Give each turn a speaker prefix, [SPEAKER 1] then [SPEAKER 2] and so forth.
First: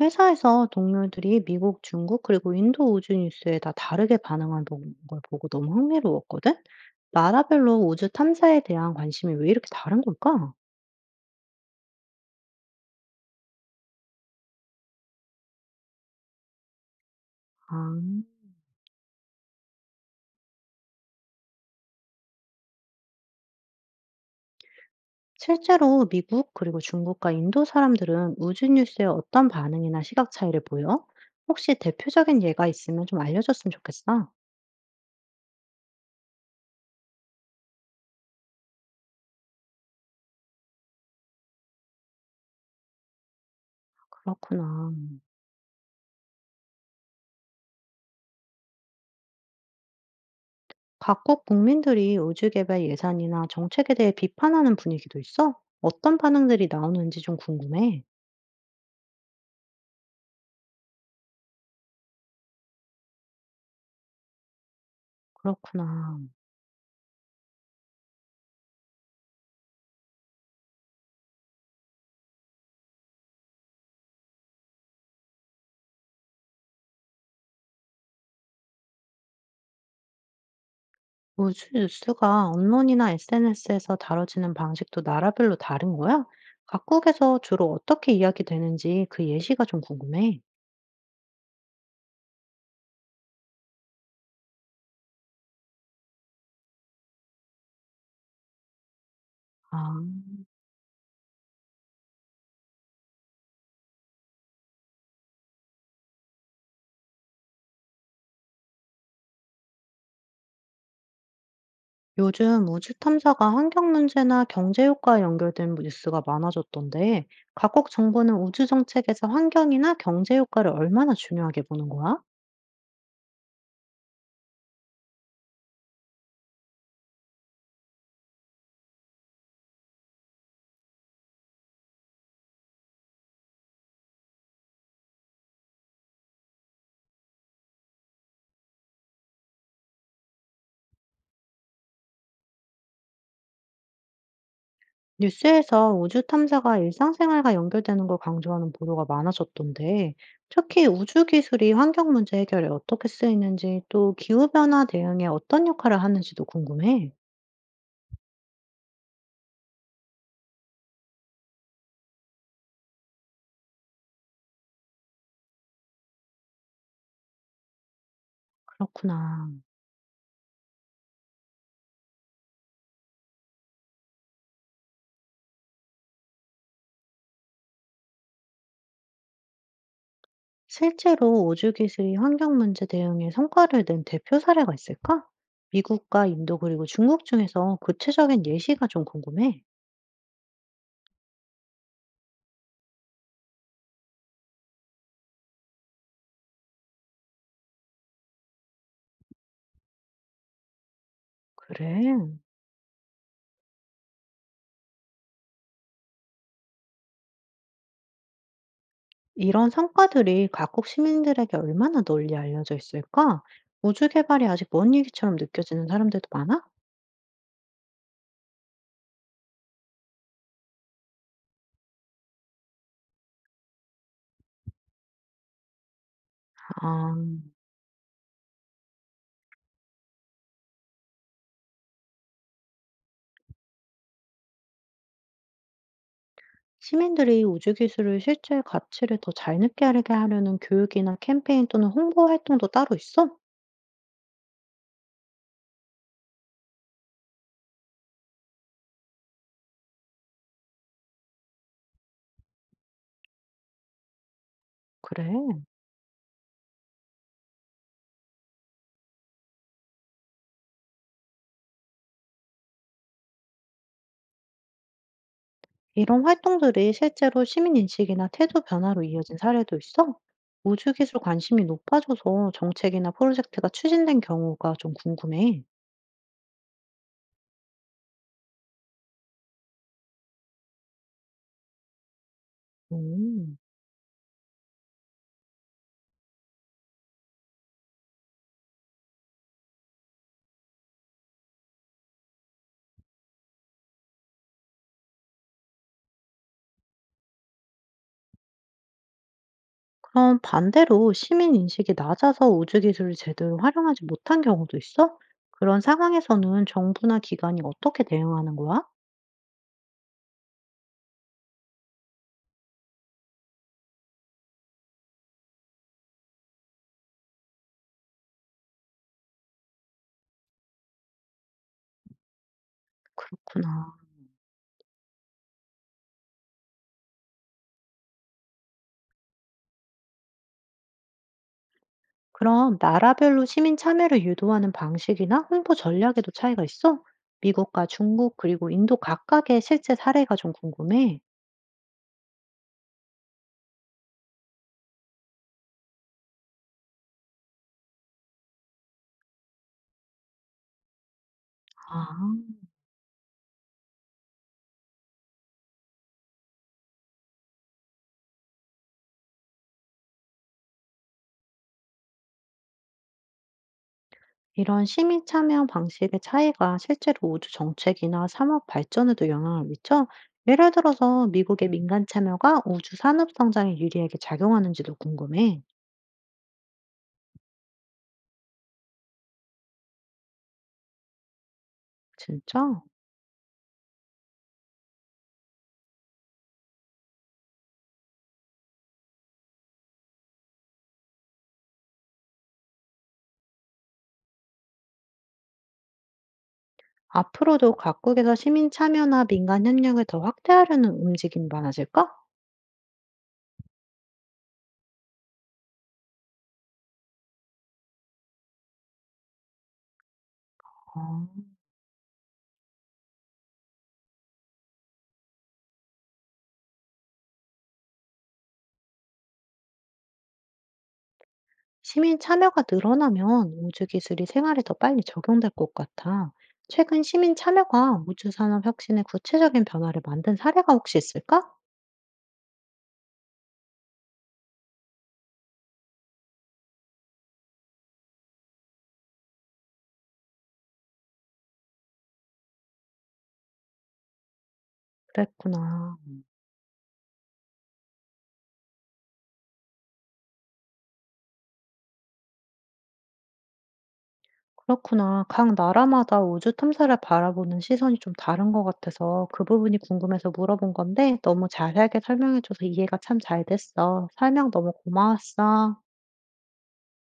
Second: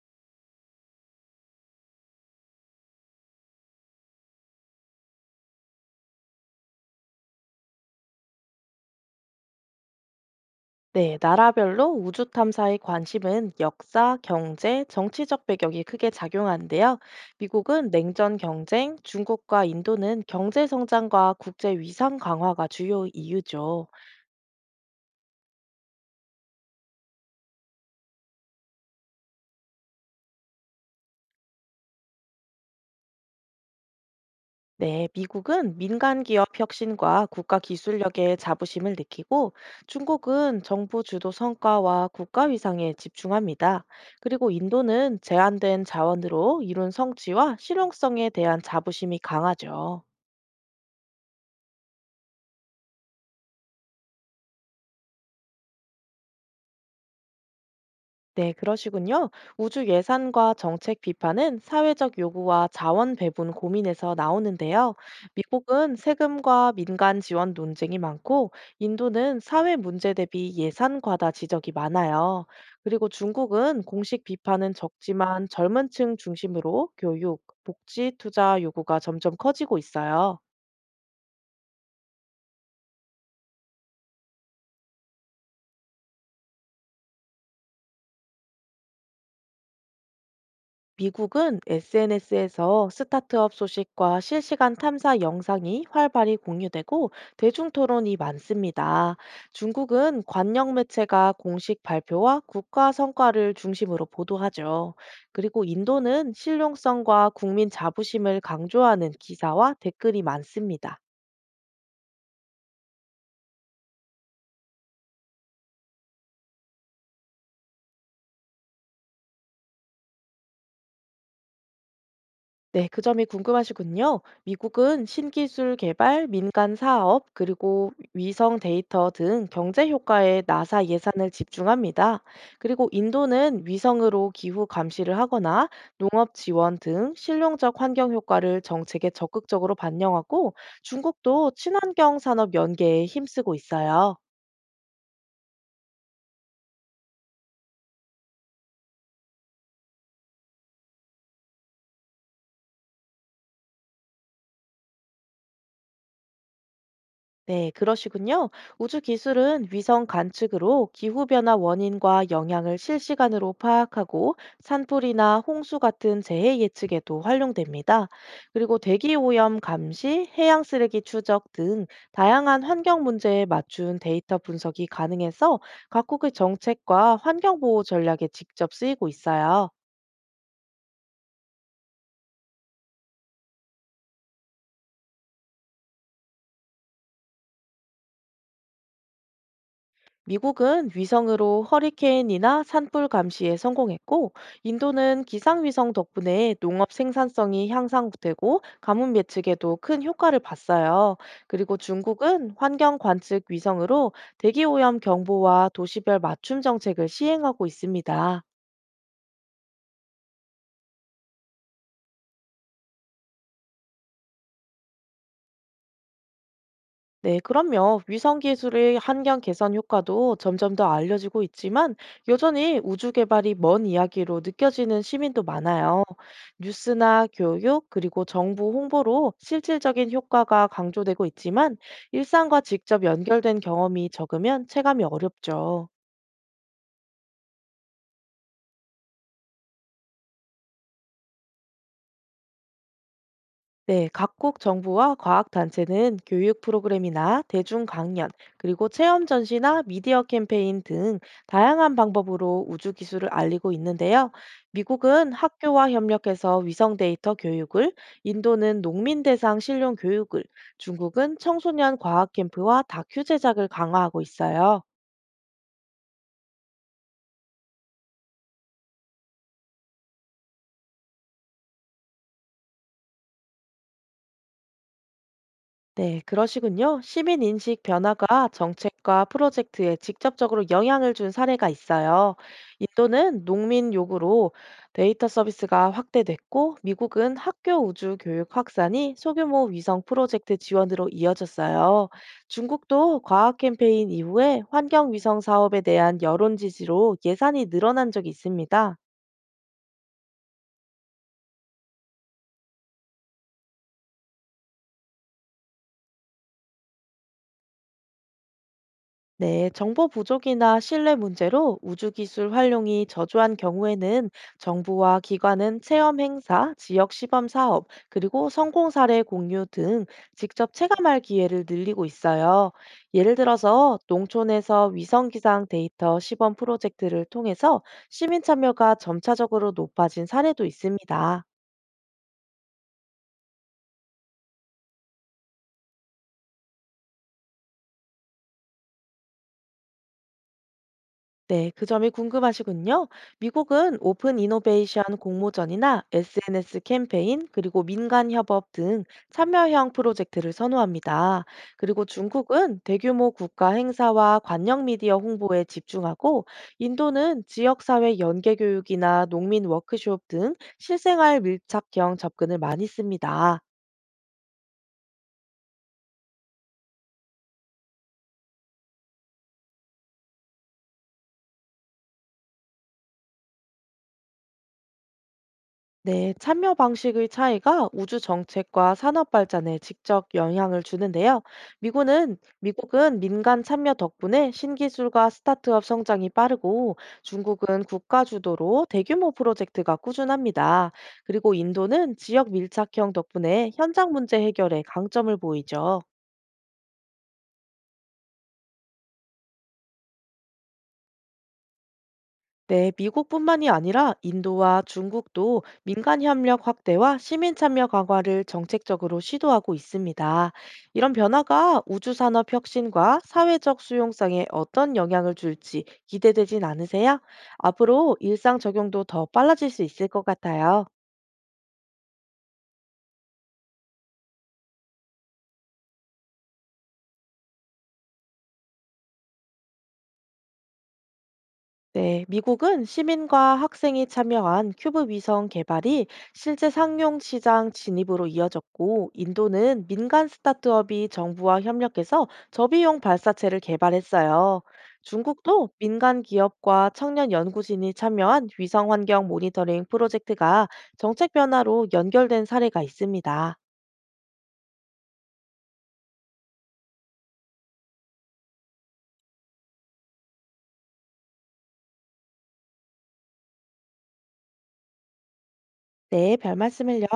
[SPEAKER 1] 회사에서 동료들이 미국, 중국, 그리고 인도 우주 뉴스에 다 다르게 반응하는 걸 보고 너무 흥미로웠거든? 나라별로 우주 탐사에 대한 관심이 왜 이렇게 다른 걸까?
[SPEAKER 2] 네, 나라별로 우주 탐사의 관심은 역사, 경제, 정치적 배경이 크게 작용하는데요.
[SPEAKER 1] 아,
[SPEAKER 2] 미국은 냉전 경쟁, 중국과 인도는 경제 성장과 국제 위상 강화가 주요 이유죠.
[SPEAKER 1] 실제로 미국, 그리고 중국과 인도 사람들은 우주 뉴스에 어떤 반응이나 시각 차이를 보여? 혹시 대표적인 예가 있으면 좀 알려줬으면 좋겠어.
[SPEAKER 2] 네, 미국은 민간 기업 혁신과 국가 기술력에 자부심을 느끼고 중국은 정부 주도 성과와 국가 위상에 집중합니다. 그리고
[SPEAKER 1] 그렇구나.
[SPEAKER 2] 인도는 제한된 자원으로 이룬 성취와 실용성에 대한 자부심이 강하죠.
[SPEAKER 1] 각국 국민들이 우주 개발 예산이나 정책에 대해 비판하는 분위기도 있어? 어떤 반응들이 나오는지 좀 궁금해.
[SPEAKER 2] 네, 그러시군요. 우주 예산과 정책 비판은 사회적 요구와 자원 배분 고민에서 나오는데요. 미국은
[SPEAKER 1] 그렇구나.
[SPEAKER 2] 세금과 민간 지원 논쟁이 많고, 인도는 사회 문제 대비 예산 과다 지적이 많아요. 그리고 중국은 공식 비판은 적지만 젊은 층 중심으로 교육, 복지 투자 요구가 점점 커지고 있어요.
[SPEAKER 1] 우주 뉴스가 언론이나 SNS에서 다뤄지는 방식도 나라별로 다른 거야? 각국에서 주로 어떻게 이야기되는지 그 예시가 좀 궁금해.
[SPEAKER 2] 미국은 SNS에서 스타트업 소식과 실시간 탐사 영상이 활발히 공유되고 대중 토론이 많습니다.
[SPEAKER 1] 아,
[SPEAKER 2] 중국은 관영 매체가 공식 발표와 국가 성과를 중심으로 보도하죠. 그리고 인도는 실용성과 국민 자부심을 강조하는 기사와 댓글이 많습니다.
[SPEAKER 1] 요즘 우주 탐사가 환경 문제나 경제 효과에 연결된 뉴스가 많아졌던데, 각국 정부는 우주 정책에서 환경이나 경제 효과를 얼마나 중요하게 보는 거야?
[SPEAKER 2] 네, 그 점이 궁금하시군요. 미국은 신기술 개발, 민간 사업, 그리고 위성 데이터 등 경제 효과에 나사 예산을 집중합니다. 그리고 인도는 위성으로 기후 감시를 하거나 농업 지원 등 실용적 환경 효과를 정책에 적극적으로 반영하고 중국도 친환경 산업 연계에 힘쓰고 있어요.
[SPEAKER 1] 뉴스에서 우주 탐사가 일상생활과 연결되는 걸 강조하는 보도가 많아졌던데, 특히 우주 기술이 환경 문제 해결에 어떻게 쓰이는지, 또 기후변화 대응에 어떤 역할을 하는지도 궁금해.
[SPEAKER 2] 네, 그러시군요. 우주 기술은 위성 관측으로 기후변화 원인과 영향을 실시간으로 파악하고 산불이나 홍수 같은 재해 예측에도 활용됩니다. 그리고 대기
[SPEAKER 1] 그렇구나.
[SPEAKER 2] 오염 감시, 해양 쓰레기 추적 등 다양한 환경 문제에 맞춘 데이터 분석이 가능해서 각국의 정책과 환경 보호 전략에 직접 쓰이고 있어요.
[SPEAKER 1] 실제로 우주 기술이 환경 문제 대응에 성과를 낸 대표 사례가 있을까? 미국과 인도 그리고 중국 중에서 구체적인 예시가 좀 궁금해.
[SPEAKER 2] 미국은 위성으로 허리케인이나 산불 감시에 성공했고, 인도는 기상위성 덕분에 농업 생산성이 향상되고 가뭄 예측에도 큰 효과를 봤어요. 그리고
[SPEAKER 1] 그래.
[SPEAKER 2] 중국은 환경 관측 위성으로 대기오염 경보와 도시별 맞춤 정책을 시행하고 있습니다.
[SPEAKER 1] 이런 성과들이 각국 시민들에게 얼마나 널리 알려져 있을까? 우주 개발이 아직 먼 얘기처럼 느껴지는 사람들도 많아?
[SPEAKER 2] 네, 그럼요. 위성 기술의 환경 개선 효과도 점점 더 알려지고 있지만 여전히 우주 개발이 먼 이야기로 느껴지는 시민도 많아요.
[SPEAKER 1] 아,
[SPEAKER 2] 뉴스나 교육, 그리고 정부 홍보로 실질적인 효과가 강조되고 있지만 일상과 직접 연결된 경험이 적으면 체감이 어렵죠.
[SPEAKER 1] 시민들이 우주 기술의 실제 가치를 더 잘 느끼게 하려는 교육이나 캠페인 또는 홍보 활동도 따로 있어?
[SPEAKER 2] 네, 각국 정부와 과학단체는 교육 프로그램이나 대중 강연, 그리고 체험 전시나 미디어 캠페인 등 다양한 방법으로 우주 기술을 알리고 있는데요.
[SPEAKER 1] 그래.
[SPEAKER 2] 미국은 학교와 협력해서 위성 데이터 교육을, 인도는 농민 대상 실용 교육을, 중국은 청소년 과학 캠프와 다큐 제작을 강화하고 있어요.
[SPEAKER 1] 이런 활동들이 실제로 시민 인식이나 태도 변화로 이어진 사례도 있어? 우주 기술 관심이 높아져서 정책이나 프로젝트가 추진된 경우가 좀 궁금해.
[SPEAKER 2] 네, 그러시군요. 시민 인식 변화가 정책과 프로젝트에 직접적으로 영향을 준 사례가 있어요. 인도는
[SPEAKER 1] 음.
[SPEAKER 2] 농민 요구로 데이터 서비스가 확대됐고, 미국은 학교 우주 교육 확산이 소규모 위성 프로젝트 지원으로 이어졌어요. 중국도 과학 캠페인 이후에 환경 위성 사업에 대한 여론 지지로 예산이 늘어난 적이 있습니다.
[SPEAKER 1] 그럼 반대로 시민 인식이 낮아서 우주기술을 제대로 활용하지 못한 경우도 있어? 그런 상황에서는 정부나 기관이 어떻게 대응하는 거야?
[SPEAKER 2] 네, 정보 부족이나 신뢰 문제로 우주기술 활용이 저조한 경우에는 정부와 기관은 체험 행사, 지역 시범 사업, 그리고 성공 사례 공유 등 직접 체감할 기회를 늘리고 있어요. 예를
[SPEAKER 1] 그렇구나.
[SPEAKER 2] 들어서 농촌에서 위성기상 데이터 시범 프로젝트를 통해서 시민 참여가 점차적으로 높아진 사례도 있습니다.
[SPEAKER 1] 그럼 나라별로 시민 참여를 유도하는 방식이나 홍보 전략에도 차이가 있어? 미국과 중국 그리고 인도 각각의 실제 사례가 좀 궁금해.
[SPEAKER 2] 네, 그 점이 궁금하시군요. 미국은 오픈 이노베이션 공모전이나 SNS 캠페인, 그리고 민간 협업 등 참여형 프로젝트를 선호합니다. 그리고
[SPEAKER 1] 아.
[SPEAKER 2] 중국은 대규모 국가 행사와 관영 미디어 홍보에 집중하고, 인도는 지역사회 연계 교육이나 농민 워크숍 등 실생활 밀착형 접근을 많이 씁니다.
[SPEAKER 1] 이런 시민 참여 방식의 차이가 실제로 우주 정책이나 산업 발전에도 영향을 미쳐, 예를 들어서 미국의 민간 참여가 우주 산업 성장에 유리하게 작용하는지도 궁금해.
[SPEAKER 2] 네, 참여 방식의 차이가 우주 정책과 산업 발전에 직접 영향을 주는데요. 미국은,
[SPEAKER 1] 진짜?
[SPEAKER 2] 미국은 민간 참여 덕분에 신기술과 스타트업 성장이 빠르고 중국은 국가 주도로 대규모 프로젝트가 꾸준합니다. 그리고 인도는 지역 밀착형 덕분에 현장 문제 해결에 강점을 보이죠.
[SPEAKER 1] 앞으로도 각국에서 시민 참여나 민간 협력을 더 확대하려는 움직임이 많아질까?
[SPEAKER 2] 네, 미국뿐만이 아니라 인도와 중국도 민간 협력 확대와 시민 참여 강화를 정책적으로 시도하고 있습니다. 이런
[SPEAKER 1] 어...
[SPEAKER 2] 변화가 우주 산업 혁신과 사회적 수용성에 어떤 영향을 줄지 기대되진 않으세요? 앞으로 일상 적용도 더 빨라질 수 있을 것 같아요.
[SPEAKER 1] 시민 참여가 늘어나면 우주 기술이 생활에 더 빨리 적용될 것 같아. 최근 시민 참여가 우주 산업 혁신의 구체적인 변화를 만든 사례가 혹시 있을까?
[SPEAKER 2] 네, 미국은 시민과 학생이 참여한 큐브 위성 개발이 실제 상용 시장 진입으로 이어졌고, 인도는 민간 스타트업이 정부와 협력해서 저비용 발사체를 개발했어요. 중국도
[SPEAKER 1] 그랬구나.
[SPEAKER 2] 민간 기업과 청년 연구진이 참여한 위성 환경 모니터링 프로젝트가 정책 변화로 연결된 사례가 있습니다.
[SPEAKER 1] 그렇구나. 각 나라마다 우주 탐사를 바라보는 시선이 좀 다른 것 같아서 그 부분이 궁금해서 물어본 건데 너무 자세하게 설명해줘서 이해가 참 잘 됐어. 설명 너무 고마웠어.
[SPEAKER 2] 네, 별 말씀을요.